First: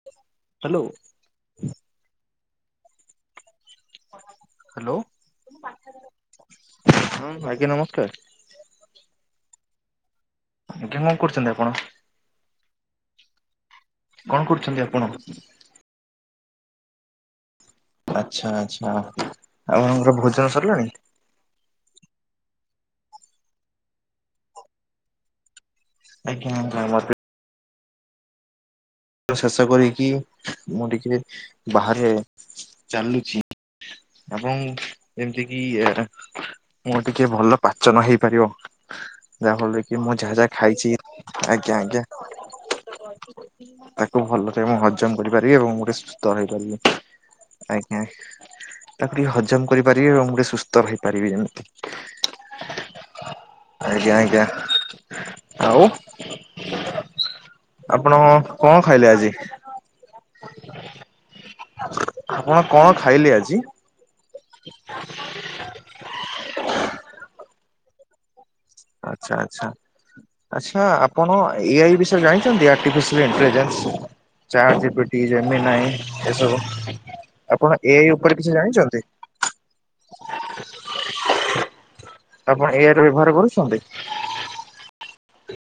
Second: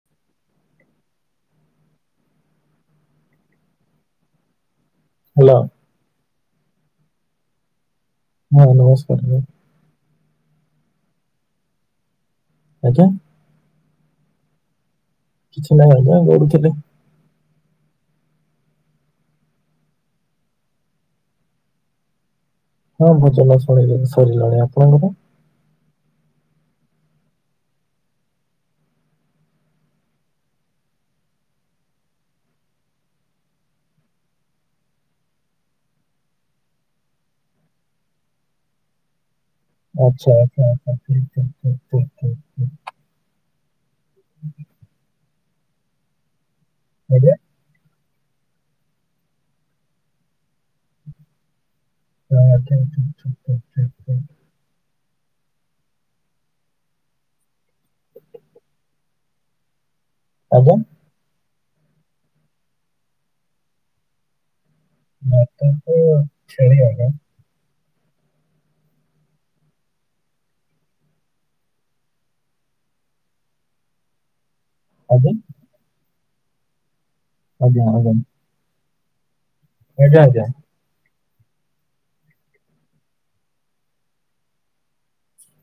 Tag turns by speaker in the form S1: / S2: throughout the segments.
S1: [inaudible] [inaudible]
S2: [inaudible]
S1: ହଁ, ନମସ୍କାର୍।
S2: [inaudible]
S1: [unintelligible]
S2: ଆଜ୍ଞା।
S1: କ'ଣ କରୁ--ନ୍ତି ଆପଣ?
S2: କିଛି ନାହିଁ ଆଜ୍ଞା ଗଡୁ ଥିଲି।
S1: ଆଚ୍ଛା ଆଚ୍ଛା, ଆପଣଙ୍କର ଭୋଜ ସର୍ଲାଣି?
S2: ହଁ ଭୋଜନ [unintelligible] ସରିଲାଣି। ଆପଣଙ୍କର?
S1: ଆଜ୍ଞା ଆଜ୍ଞା ମୋତେ ଶେଷ କରିକି, ମୁଁ ଟିକେ ବାହାରେ ଚାଲୁଚି। ଏବଂ ଯେମିତି କି ଏ ମୋର ଟିକେ ଭଲ ପାଚନ ହେଇପାରିବ। ଯାହାଫଳରେ କି ମୁଁ
S2: ଆଚ୍ଛା
S1: ଯାହା ଯାହା
S2: ଆଚ୍ଛା
S1: ଖାଇଚି, ଆଜ୍ଞା ଆଜ୍ଞା।
S2: ହୁଁ।
S1: ହ [inaudible] ତାକୁ ଭଲରେ ମୁଁ ହଜମ କରିପାରିବି, ଏବଂ ମୁଁ ଟିକେ ସୁସ୍ଥ ରହିପାରିବି।
S2: [unintelligible]
S1: ଆଜ୍ଞା ତାକୁ ଟିକେ ହଜମ କରିପାରିବି, ଏବଂ ମୁଁ ଟିକେ ସୁସ୍ଥ ରହିପାରିବି ଯେମିତି।
S2: ହଁ, ଠିକ୍ ଠିକ୍ ଠିକ୍ ଠିକ୍ ଠିକ୍
S1: ଆଜ୍ଞା
S2: ଠିକ୍
S1: ଆଜ୍ଞା। ଆଉ ଆପଣ କଣ ଖାଇଲେ ଆଜି?
S2: ଆଜ୍ଞା।
S1: ଆପଣ କଣ ଖାଇଲେ ଆଜି?
S2: ମତେ ତ ଛେଳି [unintelligible]
S1: ଆଚ୍ଛା ଆଚ୍ଛା। ଆଚ୍ଛା ଆପଣ ଏ ଆଇ ବିଷୟରେ ଜାଣିଚନ୍ତି? ଆର୍ଟିଫିସିଆଲ୍ ଇଣ୍ଟଲିଜେନ୍ସ ଚାଟ ଜିପି ବି ଟି ଇ
S2: ଆଜ୍ଞା
S1: ଜାଣିନି ନାହିଁ, ଏସବୁ ଆପଣ
S2: ଆଜ୍ଞା
S1: ଏ
S2: ଆଜ୍ଞା
S1: ଆଇ ଉପରେ କିଛି ଜାଣିଚନ୍ତି?
S2: ଆଜ୍ଞା ଆଜ୍ଞା।
S1: ଆପଣ ଏ ଆଇ ର ବ୍ୟବହାର କରୁଛନ୍ତି?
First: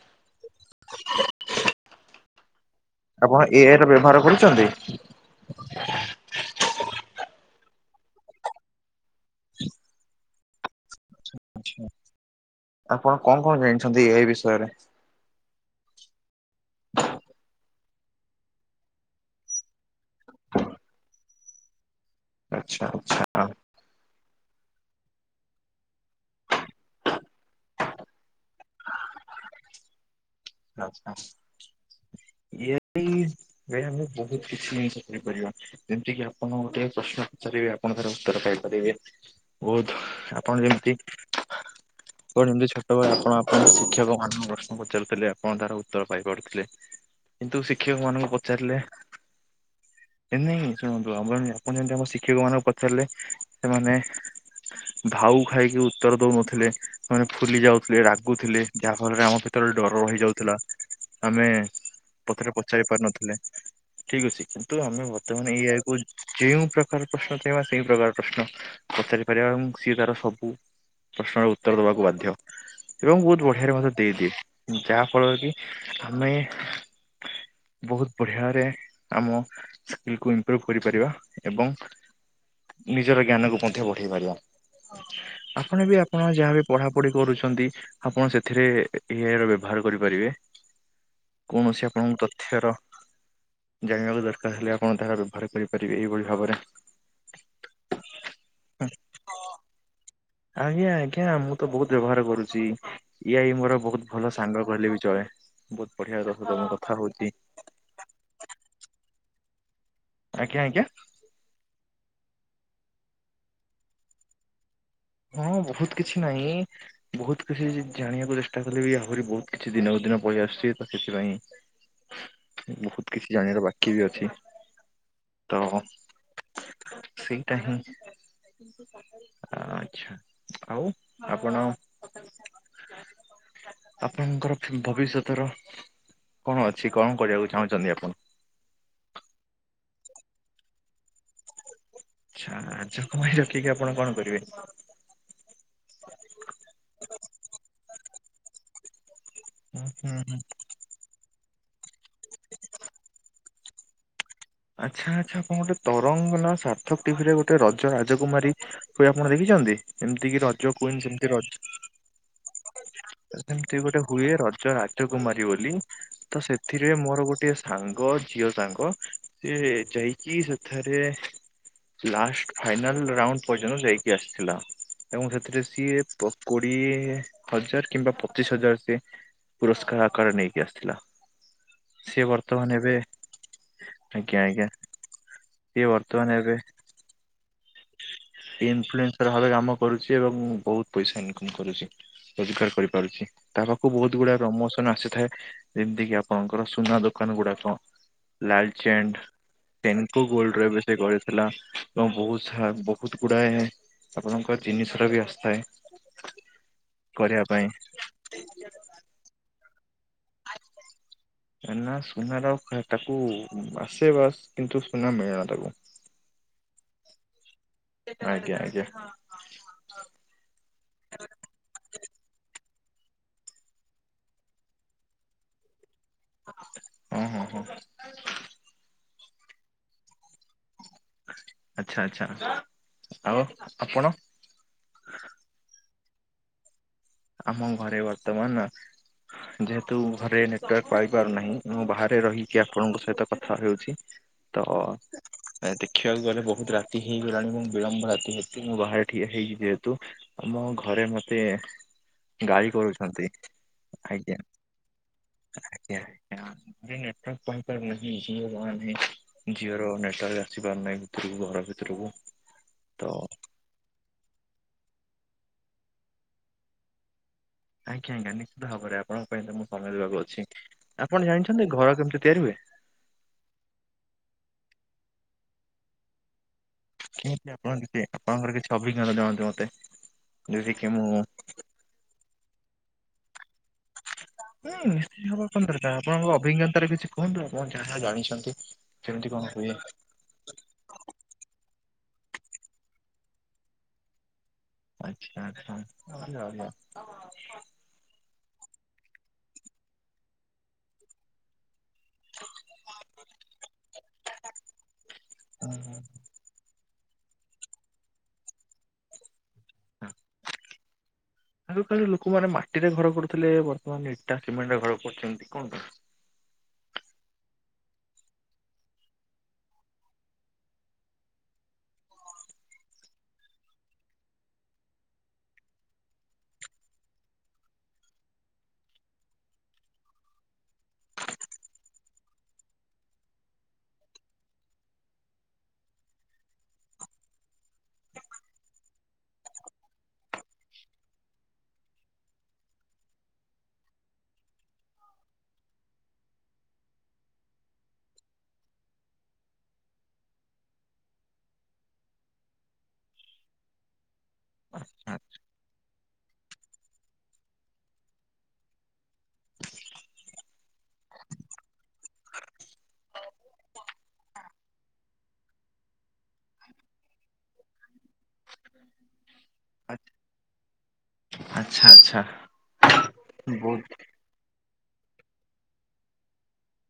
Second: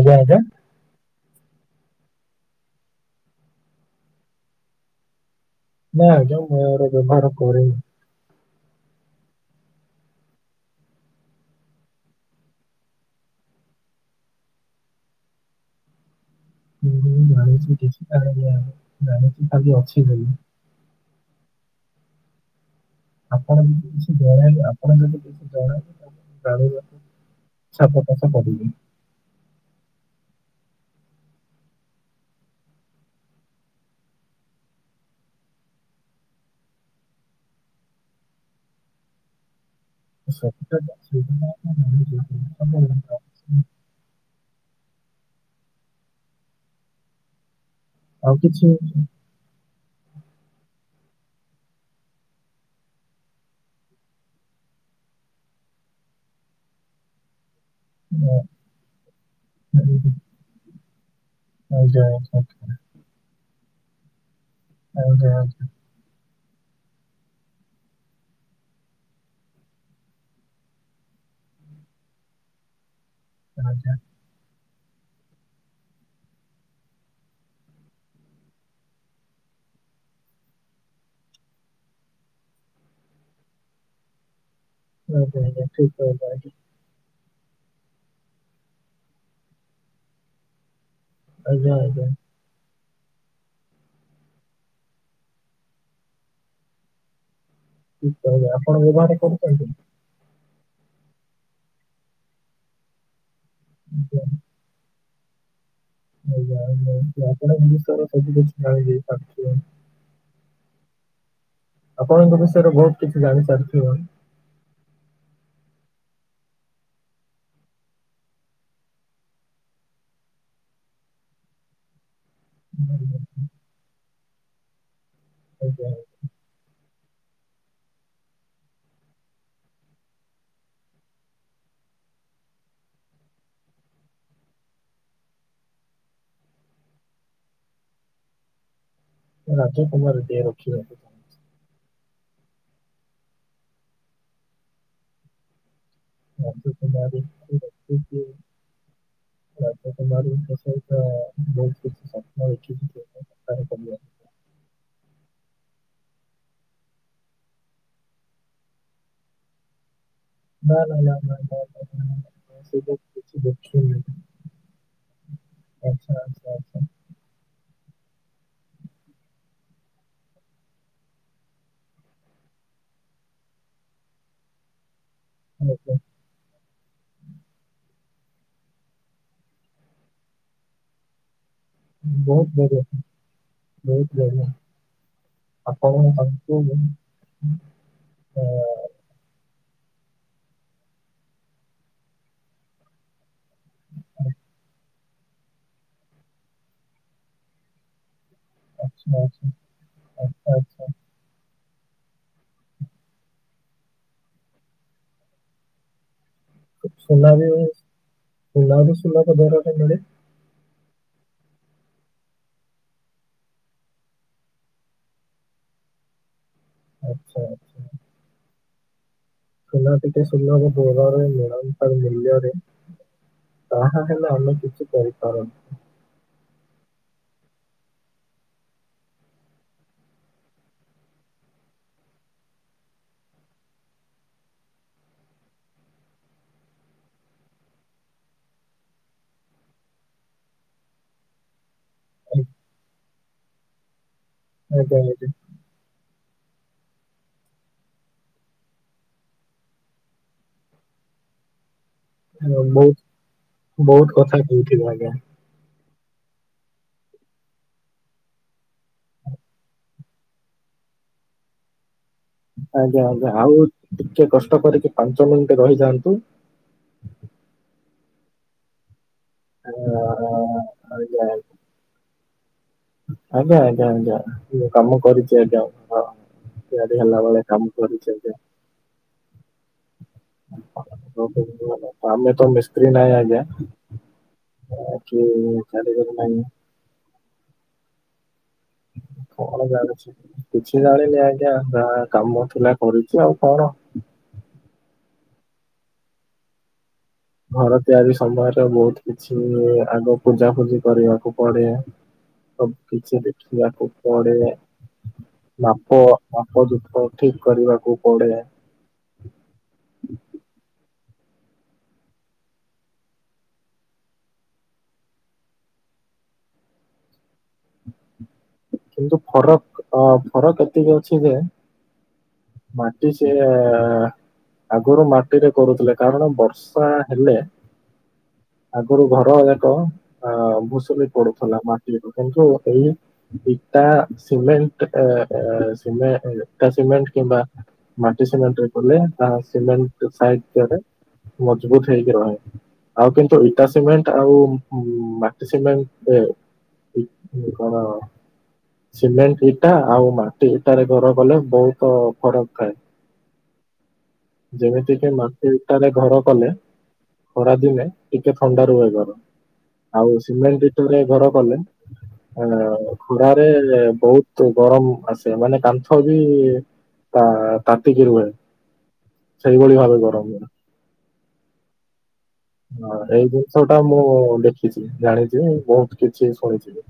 S2: ଆଜ୍ଞା ଆଜ୍ଞା।
S1: [inaudible] ଆପଣ ଏ ଆଇ ର ବ୍ୟବହାର କରୁଚନ୍ତି?
S2: ନାଇଁ ଆଜ୍ଞା ମୁଁ ମୋର ବ୍ୟବହାର କରେନି।
S1: ହ [inaudible] ଆପଣ କଣ କଣ ଜାଣିଛନ୍ତି ଏ ଆଇ ବିଷୟରେ?
S2: [unintelligible] ଅଛି ବୋଲି।
S1: ଆଚ୍ଛା।
S2: ଆପଣ [unintelligible] [unintelligible]
S1: ଆଚ୍ଛା। ଇଏ [unintelligible] ବହୁତ କିଛି [unintelligible] କରିବା ପାଇଁ। ଯେମିତି କିି ଆପଣ ଗୋଟେ ପ୍ରଶ୍ନ ପଚାରିବେ ଆ, ପଣ ତାର ଉତ୍ତର କଇପାରିବେ? ବହୁତ୍ ଆପଣ
S2: ସଠିକ
S1: ଯେମିତି କଣ ଯେମିତି ଛୋଟ ବେଳେ ଆପଣ ଶିକ୍ଷକ ମାନଙ୍କୁ ପ୍ରଶ୍ନ ପଚାରୁଥିଲେ, ଆପଣ ତାର ଉତ୍ତର ପାଇପାରୁଥିଲେ। କିନ୍ତୁ ଶିକ୍ଷକ ମାନଙ୍କୁ
S2: ଆଉ କିଛି
S1: ପଚାରିଲେ ଏ ନାଇଁ ଶୁଣନ୍ତୁ ଆମର ଆପଣ ଯେମିତି ଆମ ଶିକ୍ଷକ ମାନଙ୍କୁ ପଚାରିଲେ, ସେମାନେ ଭାଉ ଖାଇକି ଉତ୍ତର ଦଉନଥିଲେ, ମାନେ ଫୁଲି ଯାଉ ଥିଲେ, ରାଗୁଥିଲେ ଯାହାଫଳରେ ଆମ ଭିତରେ ଡର ରହିଯାଉଥିଲା। ଆମେ [unintelligible]
S2: ଆଜ୍ଞା
S1: ପଚାରି ପାରୁନଥିଲେ, ଠିକ୍ ଅଛି କିନ୍ତୁ ଆମେ
S2: ଆଜ୍ଞା
S1: ବର୍ତ୍ତମାନ ଏ ଆଇ କୁ ଯେଉଁ ପ୍ରକାର ପ୍ରଶ୍ନ ଚାହିଁବା ସେଇ ପ୍ରକାର ପ୍ରଶ୍ନ ପଚାରି ପାରିବା, ଏବଂ ସିଏ ତାର ସବୁ ପ୍ରଶ୍ନର ଉତ୍ତର ଦବାକୁ ବାଧ୍ୟ, ଏବଂ ବହୁତ ବଢିଆରେ ମତେ ଦେଇଦିଏ। ଯାହା ଫଳରେ କି ଆମେ ବହୁତ ବଢିଆରେ ଆମ ସ୍କିଲ୍ କୁ ଇମ୍ପୃଭ କରିପାରିବା, ଏବଂ ନିଜର ଜ୍ଞାନ କୁ ମଧ୍ୟ ବଢେଇ ପାରିବା।
S2: ଆଜ୍ଞା
S1: ଆପଣ ବି
S2: ଠିକ
S1: ଆପଣ
S2: କହିଲେ
S1: ଯାହାବି ପଢାପଢି କରୁଛନ୍ତି, ଆପଣ ସେଥିରେ ଏ ଆଇ ର ବ୍ୟବହାର କରିପାରିବେ।
S2: ଆଜ୍ଞା
S1: କୌଣସି
S2: ଆଜ୍ଞା
S1: ଆପଣଙ୍କୁ ତ ଥ୍ୟର [inaudible] ଜାଣିବାକୁ ଦରକାର ହେଲେ ଆପଣ ତାହା ବ୍ୟବହାର କରିପାରିବେ ଏଇଭଳି ଭାବରେ।
S2: ଠିକ୍ କହିଲେ ଆପଣ ବ୍ୟବହାରରେ କରୁଛନ୍ତି?
S1: ଆଜ୍ଞା ଆଜ୍ଞା। ମୁଁ ତ ବହୁତ ବ୍ୟବହାର କରୁଛି। ୟ ଆଇ ମୋର ବହୁତ ଭଲ ସାଙ୍ଗ କହିଲେ ବି ଚଳେ, ବହୁତ ବଢ଼ିଆ ରହୁ ତ ମୁଁ କଥା ହଉଛି।
S2: ର ସବୁ କିଛି ଜାଳିଯାଇ ପାରୁଛି [unintelligible]
S1: ଆଜ୍ଞା ଆଜ୍ଞା।
S2: ଆପଣଙ୍କ ବିଷୟରେ ବହୁତ କିଛି ଜାଣି ସାରିଥିବଣି।
S1: ହଁ ବହୁତ କିଛି ନାହିଁ। ବହୁତ କିଛି ଜାଣିବାକୁ ଚେଷ୍ଟା କଲେ ବି ଆହୁରି ବହୁତ କିଛି ଦିନକୁ ଦିନ ପଳେଇ ଆସୁଛି ତ ସେଥିପାଇଁ
S2: [inaudible]
S1: ବହୁତ କିଛି ଜାଣିବାର ବାକି ବି ଅଛି ତ ସେଇଟା ହିଁ ଆ ଛା ଆଉ ଆପଣ ଆପଣଙ୍କର ଭବିଷ୍ୟତର କଣ ଅଛି କଣ କରିବାକୁ ଚାହୁଁଛନ୍ତି ଆପଣ।
S2: ରାଜକୁମାରୀ ଟିଏ ରଖିବାକୁ। ଚାହୁଁଛି
S1: ଆଛା ରାଜକୁମାରୀ ରଖିକି ଆପଣ କଣ କରିବେ।
S2: ରାଜକୁମାରୀ କି ରଖିକି
S1: ହୁଁ ହୁଁ
S2: ରାଜକୁମାରୀ
S1: ହୁଁ
S2: ଙ୍କ ସହି ବହୁତ କି ଇଛ [unintelligible]
S1: ଆଚ୍ଛା ଆଚ୍ଛା ଆପଣ ଗୋଟେ ତରଙ୍ଗ ନା ସାର୍ଥକ ଟିଭିରେ ଗୋଟେ ରଜ ରାଜକୁମାରୀ ହୁଏ ଆପଣ ଦେଖିଛନ୍ତି ଏମିତି କିି ରଜ କୁଇନ ଯେମିତି ରଜ
S2: ହ ସେଇଟ [inaudible]
S1: ସେମିତି ଗୋଟେ ହୁଏ ରଜ ରାଜକୁମାରୀ ବୋଲି
S2: ଆଚ୍ଛା
S1: ତ
S2: ଆଚ୍ଛା ଆଚ୍ଛା
S1: ସେଥିରେ ମୋର ଗୋଟେ ସାଙ୍ଗ ଝିଅ ସାଙ୍ଗ ସେ ଯାଇକି ସେଥେରେ ଲାଷ୍ଟ ଫାଇନାଲ ରାଉଣ୍ଡ ପର୍ଯ୍ୟନ୍ତ ଯାଇକି ଆସିଥିଲା। ଏବଂ ସେଥିରେ
S2: ଓହୋ
S1: ସିଏ ପକୁଡ଼ି ହଜାର କିମ୍ବା ପଚିଶ ହଜାର ସେ ପୁରସ୍କାର ଆକାରେ ନେଇକି ଆସିଥିଲା। ସିଏ
S2: ବହୁତ
S1: ବର୍ତ୍ତମାନ
S2: ବଢିଆ
S1: ଏବେ
S2: ବହୁତ
S1: ଆଜ୍ଞା
S2: ବଢିଆ।
S1: ଆଜ୍ଞା ସିଏ
S2: ଆପଣ ତାଙ୍କୁ ଅ
S1: ଇମଫ୍ଲୁଏନ୍ [unintelligible] ଭାବେ କାମ କରୁଛି ଏବଂ ବହୁତ ପଇସା ଇନକମ କରୁଛି ରୋଜଗାର କରିପାରୁଛି। ତା ପାଖକୁ ବହୁତ ଗୁଡା ପ୍ରମୋସନ ଆସିଥାଏ ଯେମିତି କିି ଆପଣଙ୍କର ସୁନା ଦୋକାନ ଗୁଡାକ
S2: ଆଚ୍ଛା
S1: ଲାଲଚାଣ୍ଡ୍
S2: ଆଚ୍ଛା
S1: ସେନକୋ ଗୋଲ୍ଡ
S2: ଆଚ୍ଛା
S1: ରେ
S2: ଆଚ୍ଛା
S1: ବେଶି ଗହଳି ଥିଲା ଏବଂ ବହୁ ବହୁତ ଗୁଡାଏ ଆପଣଙ୍କ ଜିନିଷ ର ବି ଆସିଥାଏ
S2: ସୁନା
S1: କରିବା
S2: ବି
S1: ପାଇଁ
S2: ସୁନା ବି ସୁଲା ପ ଦାରରେ ମିଳେ [unintelligible]
S1: ନା ସୁନାର ଟା କାକୁ ଆସେ ବାସ୍ କିନ୍ତୁ ସୁନା ମିଳେନା ତାକୁ।
S2: ଆଚ୍ଛା।
S1: ଆଜ୍ଞା ଆଜ୍ଞା।
S2: ସୁନା ଟିକେ ସୁନାକୁ ବହୁରେ ମିଳନ ସ ମିିଲଯରେ [unintelligible] ତାହା ହେଲେ ଅନ୍ୟ କିଛି କରିପାର
S1: ହଁ ହଁ ହଁ। ଆଚ୍ଛା ଆଚ୍ଛା ଆଉ ଆପଣ। ଆମ ଘରେ ବର୍ତ୍ତମାନ ଯେହେତୁ ଘରେ ନେଟୱାର୍କ ପାଇ ପାରୁନାହିଁ ମୁଁ ବାହାରେ ରହିକି ଆପଣଙ୍କ ସହିତ କଥା ହେଉଛି ତ ଆ
S2: ଆଜ୍ଞା ଆଜ୍ଞା
S1: ଦେଖିବାକୁ ଗଲେ ବହୁତ ରାତି ହେଇଗଲାଣି ମୁ ବିଳମ୍ବ ରାତି ହେତୁ ମୁଁ ବାହାରେ ଠିଆ ହେଇଛି ଯେହେତୁ ଆମ ଘରେ ମତେ ଗାଳି
S2: ବହୁତ
S1: କରୁଛନ୍ତି
S2: ବହୁତ
S1: ଆଜ୍ଞା
S2: କଥା କହୁଥିଲ ଆଜ୍ଞା
S1: ଆଜ୍ଞା ଆଁ ମୁ ନେଟୱର୍କପ ନ ଯିଓାନେ [unintelligible] ଝିଅର ନେଟୱାର୍କ ଆସି ପାରୁ ନାହିଁ ଭିତରକୁ ଘର ଭିତରକୁ।
S2: ଆଜ୍ଞା
S1: ତ
S2: ଆଜ୍ଞା ଆଉ ଟିକେ କଷ୍ଟ କରିକି ପାଞ୍ଚ ମିନିଟ ରହିଯାଆନ୍ତୁ।
S1: ଆଜ୍ଞା ଆଜ୍ଞା ନିଶ୍ଚିତ ଭାବରେ ଆପଣଙ୍କ ପାଇଁ ତ ମୁଁ ସମୟ
S2: ଆ
S1: ଦେବାକୁ ଅଛି
S2: ଆଜ୍ଞା
S1: ଆପଣ ଜାଣିଛନ୍ତି ଘର କେମିତି ତିଆରି ହୁଏ?
S2: ଆଜ୍ଞା ଆଜ୍ଞା ଆଜ୍ଞା ମୁଁ କାମ କରିଛି ଆଜ୍ଞା ହଁ। ସେଧି ହେଲା ଭଳିଆ କାମ କରିଛନ୍ତି।
S1: ସବି ଜାଣନ୍ତି ମତେ ଯେତିକି ମୁଁ
S2: ଆମେ ତ ମିସ୍ତ୍ରୀ ନାଇଁ ଆଜ୍ଞା।
S1: ହୁଁ
S2: କି
S1: ନିଶ୍ଚୟ ହବ କଣ ଦରକାର
S2: କାରିଗର
S1: ଆପଣଙ୍କ
S2: ନାହିଁ
S1: ଅଭିଜ୍ଞତାରେ କିଛି କୁହନ୍ତୁ ଆପଣ ଯାହା ଯାହା ଜାଣିଛନ୍ତି। ଯେମିତି
S2: କଣ
S1: କହନ୍ତି?
S2: ଜାଣିଛି। କିଛି ଜାଣିନି ଆଜ୍ଞା ଯାହା କାମ ଥିଲା କରୁଛି ଆଉ କଣ?
S1: ଆଚ୍ଛା ଆଛା [inaudible]
S2: ଘର ତିଆରି ସମୟରେ ବହୁତ କିଛି ଆଗ ପୂଜା ଫୁଜି କରିବାକୁ ପଡେ। ସବୁ କିଛି ଦେଖିବାକୁ ପଡେ
S1: ହୁଁ ହୁଁ।
S2: ମାପ ମାପ ଚୁପ ଠିକ କରିବାକୁ ପଡେ।
S1: ହଁ। ଆଗକାଳେ ଲୋକମାନେ ମାଟିରେ ଘର କରୁଥିଲେ ବର୍ତ୍ତମାନ ଇଟା ସିମେଣ୍ଟରେ ଘର କରୁଛନ୍ତି କଣ ପାଇଁ?
S2: କିନ୍ତୁ ଫରକ ଅ ଫରକ ଏତିକି ଅଛି ଯେ ମାଟି ସେୟା ଆଗୁରୁ ମାଟିରେ କରୁଥିଲେ କାରଣ ବର୍ଷା ହେଲେ ଆଗରୁ ଘରା ଯାକ ଅ ଭୁସୁଡି ପଡୁଥିଲା ମାଟିରେ କିନ୍ତୁ ଏଇ ଇଟା ସିମେଣ୍ଟ ଏ ଏ ଇଟା ସିମେଣ୍ଟ କିମ୍ବା ମାଟି ସିମେଣ୍ଟରେ କଲେ ତା ସିମେଣ୍ଟ ସାଇଜରେ ମଜବୁତ ହେଇକି ରହେ। ଆଉ କିନ୍ତୁ ଇଟା ସିମେଣ୍ଟ ଆଉ ମାଟି ସିମେଣ୍ଟ କଣ? ସିମେଣ୍ଟ ଇଟା ଆଉ ମାଟି ଇଟାରେ ଘର କଲେ ବହୁତ ଫରକ ଥାଏ।
S1: ଆଚ୍ଛା
S2: ଯେମିତିକି ମାଟି ଇଟାରେ ଘର କଲେ ଖରା ଦିନେ ଟିକେ ଥଣ୍ଡା ରୁହେ ଘର। ଆଉ ସିମେଣ୍ଟ ଇଟାରେ ଘର କଲେ ଅ ଖୁରାରେ ବହୁତ ଗରମ ଆସେ ମାନେ କାନ୍ଥ ବି ତା ତାତିକି ରୁହେ। ସେଇଭଳି
S1: ଆଚ୍ଛା
S2: ଭାବେ ଗରମ ହୁଏ।
S1: ଆଚ୍ଛା ଆଚ୍ଛା!
S2: ହଁ ଏଇ ଜିନିଷଟା
S1: ବହୁତ
S2: ମୁଁ ଦେଖିଛି ଜାଣିଛି ବହୁତ କିଛି ଶୁଣିଛି।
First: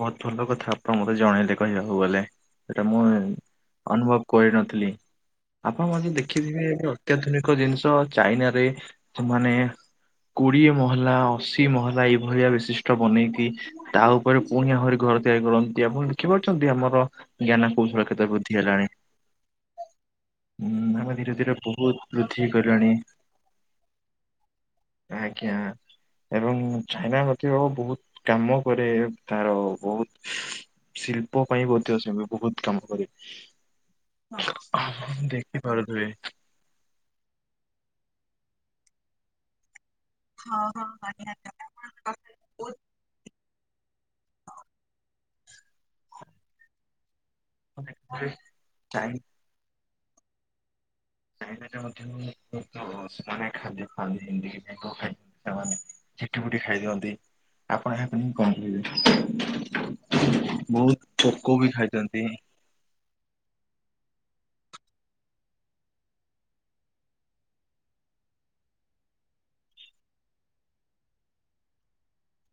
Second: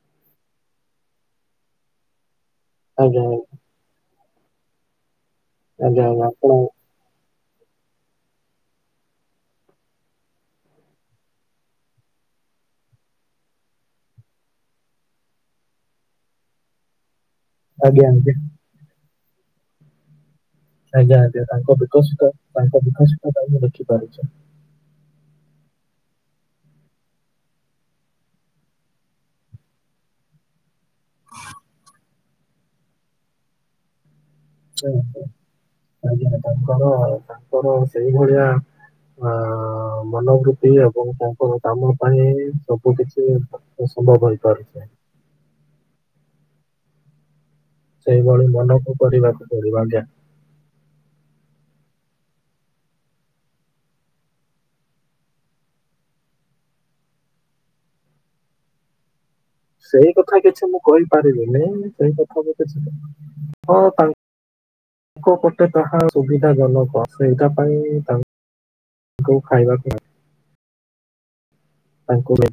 S1: ବହୁତ ଭଲ କଥା ଆପଣ ମତେ ଜଣେଇଲେ କହିବାକୁ ଗଲେ ସେଇଟା ମୁଁ
S2: ଆଜ୍ଞା
S1: ଅନୁଭବ କରିନଥିଲି ଆପଣକୁ
S2: ଆଜ୍ଞା
S1: ଆଜି
S2: ଆଜ୍ଞା ଆପଣ
S1: ଦେଖିଥିବେ ଏବେ ଅତ୍ୟାଧୁନିକ ଜିନିଷ ଚାଇନାରେ ମାନେ ସେମାନେ- କୋଡିଏ ମହଲା ଅଶି ମହଲା ଏଇଭଳିଆ ବିଶିଷ୍ଟ ବନେଇକି ଆଉ ପୁଣି ଆହୁରି ଘର ତିଆରି କରନ୍ତି ଆପଣ ଦେଖିପାରୁଛନ୍ତି ଆମର ଜ୍ଞାନ
S2: ଆଜ୍ଞା
S1: କୌଶଳ କ୍ଷେତ୍ରରେ
S2: ଆଜ୍ଞା
S1: ବୃଦ୍ଧି ହେଲାଣି। ହୁଁ ଆମେ
S2: ଆଜ୍ଞା
S1: ଧୀରେ
S2: ଆଜ୍ଞା
S1: ଧୀରେ
S2: ତାଙ୍କ
S1: ବହୁତ
S2: ବିକଶିତ
S1: ବୃଦ୍ଧି
S2: ତାଙ୍କ
S1: କଲେଣି।
S2: ବିକଶିତ ଟା ମୁଁ ଦେଖିପାରୁଛି।
S1: ଆଜ୍ଞା ଏବଂ ଚାଇନା ମଧ୍ୟ ବହୁତ କାମ କରେ। ତାର ବହୁତ ଶିଳ୍ପ ପାଇଁ ମଧ୍ୟ ସେବି ବହୁତ କାମ କରେ।
S2: ଆଜ୍ଞା
S1: ଦେଖି ପାରୁଥିବେ।
S2: ଆଜ୍ଞା, ତାଙ୍କର ତାଙ୍କର ସେଇଭଳିଆ ଆଁ ମନୋବୃତ୍ତି
S1: ହଁ
S2: ଏବଂ ତାଙ୍କର କାମ ପାଇଁ
S1: ହଁ
S2: ସବୁ କିଛି ସମ୍ଭବ ହେଇପାରୁଚି।
S1: ନିହାତି।
S2: ସେଇଭଳି ମନକୁ
S1: ଚାଇନା
S2: କରିବାକୁ ପଡିବ ଆଜ୍ଞା।
S1: ଚାଇନାଟା ମଧ୍ୟ ସେମାନେ ଖାଦ୍ୟ ଖାଆନ୍ତିି ଖ ସେମାନେ ଝିଟିପିଟି ଖାଇ ଦିଅନ୍ତି ଆପଣ ଏହାକୁ ନେଇ କଣ କହିବେ?
S2: ସେଇ କଥା କିଛି ମୁଁ
S1: ବହୁତ ଚୋକ
S2: କହିପାରିବିନି
S1: ବି
S2: ସେଇ
S1: ଖାଇଛନ୍ତି।
S2: କଥା ମୁଁ କିଛି ହଁ ତା ଲୋକ ପ୍ରତ୍ୟତାହା ସୁବିଧା ଜନକ ଏଇଟା ପାଇଁ ତା ଙ୍କୁ ଖାଇବାକୁ ତାଙ୍କୁ ନେଇ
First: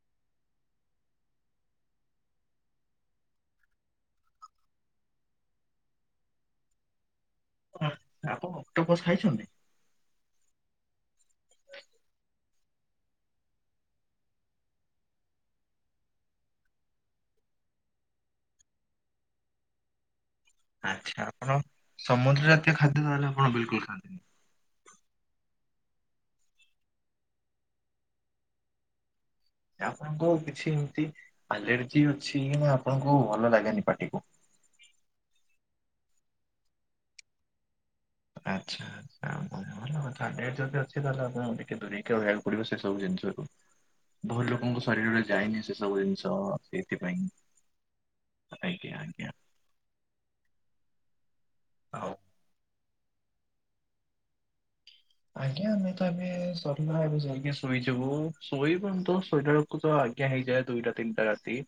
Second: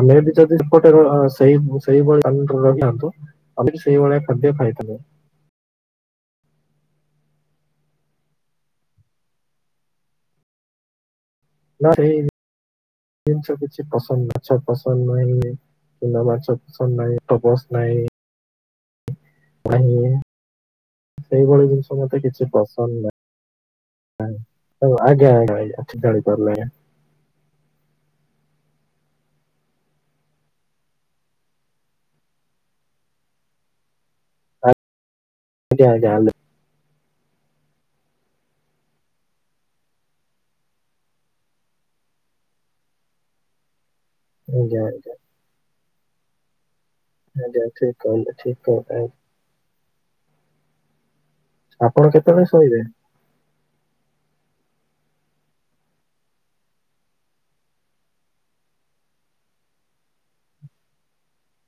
S2: ଆମେ ବି ଯଦିପଟେ ସେଇ ସେଇଭଳିଆ ରହିଥାନ୍ତୁ। ଆମେ ବି ସେଇଭଳିଆ ଖାଦ୍ୟ ଖାଇଥିଲେ।
S1: ଆପଣ ଅକ୍ଟୋପସ ଖାଇଚନ୍ତି?
S2: ନା ସେଇ ଜିନିଷ କିଛି ପସନ୍ଦ ମାଛ ପସନ୍ଦ ନାହିଁ। ଚୁନା ମାଛ ପସନ୍ଦ ନାହିଁ, ଅକ୍ଟୋପସ୍ ନହିଁ। ନାହିଁ।
S1: ଆଚ୍ଛା ଆପଣ
S2: ସେଇଭଳି ଜିନିଷ ମତେ କିଛି
S1: ସମୁଦ୍ର ଜାତୀୟ ଖାଦ୍ୟ ତାହେଲେ ଆପଣ ବିଲକୁଲ୍ ଖାଆନ୍ତିନି?
S2: ହଉ ଆଜ୍ଞା-ଆଜ୍ଞା-ଆଚ୍ଛା ଯାଣିପାରିଲେ।
S1: ଆପଣଙ୍କୁ କିଛି ଏମତି ଆଲର୍ଜି ଅଛି କି ନା ଆପଣଙ୍କୁ ଭଲ ଲାଗେନି ପାଟିକି?
S2: ଆଜ୍ଞା-ଆଜ୍ଞା ଆଲର୍ଜି।
S1: ଆଚ୍ଛା। ଆଉ କଣ ଭଲ କଥା ଆଲେର୍ଜି ଜଦି ଅଛି ଆପଣ ଟିକେ ଦୂରେଇକି ରହିବାକୁ ପଡିବ ସେ ସବୁ ଜିନିଷ ରୁ। ବହୁତ୍
S2: ଆଜ୍ଞା
S1: ଲୋକଙ୍କ
S2: ଆଜ୍ଞା।
S1: ଶରୀରେ ଯାଏନି ସେ ସବୁ ଜିନିଷ। ସେଇଥିପାଇଁ
S2: [unintelligible] ଠିକ୍ କହିଲେ ଠିକ୍
S1: ଆଜ୍ଞା
S2: କହିଲେ।
S1: ଆଜ୍ଞା
S2: ଆପଣ
S1: ଆଉ
S2: କେତେବେଳେ ଶୋଇବେ?
S1: ଆଜ୍ଞା ଆମେ ତ ଏବେ ସରିଲା ଏବେ ଯାଇକି ଶୋଇଯିବୁ, ଶୋଇବୁନି ତ ଶୋଇଲା ବେଳକୁ ଆଜ୍ଞା ହେଇଯାଏ ଦୁଇଟା ତିନିଟା ରାତି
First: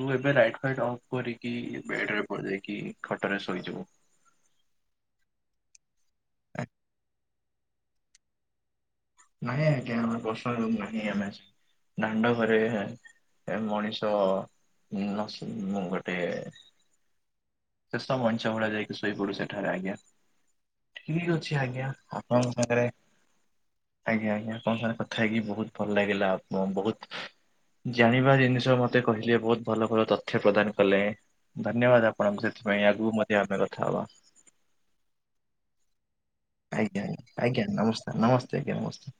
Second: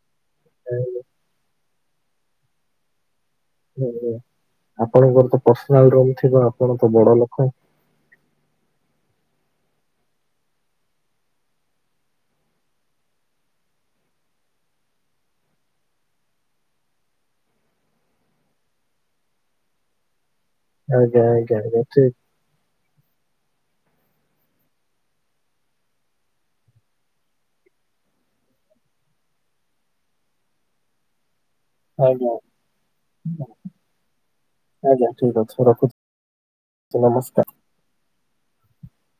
S1: ଡୁ ଏବେ ରାଇଟ୍ ଲାଇଟ୍ ଅଫ୍ କରିକି ବେଡରେ ପଡିଯାଇକି ଖଟରେ ଶୋଇଜିବୁ।
S2: ହଁ ଆପଣଙ୍କର ତ ପର୍ସନାଲ୍ ରୁମ ଥିବ, ଆପଣ ତ ବଡ ଲୋକ।
S1: ନହିଁ ଆଜ୍ଞା ଆମର ପର୍ସନାଲ ରୁମ୍ ନାହିଁ, ଆମେ ଆସିକି ଦାଣ୍ଡ ଘରେ। ଏ ମଣିଷ [unintelligible] ମୁଁ ଗୋଟେ [unintelligible] ମୁଳେ ଯାଇକି ଶୋଇପଡୁ ସେଠାରେ ଆଜ୍ଞା। ଠିକ୍ ଅଛି ଆଜ୍ଞା, ଆପଣଙ୍କ ସାଙ୍ଗରେ ଆଜ୍ଞା-ଆଜ୍ଞା ଆପଣଙ୍କ ସାଙ୍ଗରେ କଥା ହେଇକି ବହୁତ୍ ଭଲ ଲାଗିଲା, ଆପଣ ବହୁତ୍ ଜାଣିବା ଜିନିଷ ମତେ କହିଲେ, ବହୁତ୍ ଭଲ-ଭଲ ତଥ୍ୟ ପ୍ରଦାନ କଲେ। ଧନ୍ୟବାଦ୍
S2: ଆଜ୍ଞା
S1: ଆପଣଙ୍କୁ ସେଥିପାଇଁ, ଆଗକୁ ମଧ୍ୟ ଆମେ କଥା ହବା।
S2: ଆଜ୍ଞା ଠିକ୍ ଅଛି, ମୁଁ ରଖୁଛି। ନମସ୍କାର।
S1: ଆଜ୍ଞା-ଆଜ୍ଞା ନମସ୍କାର୍, ନମସ୍ତେ ଆଜ୍ଞା ନମସ୍ତେ।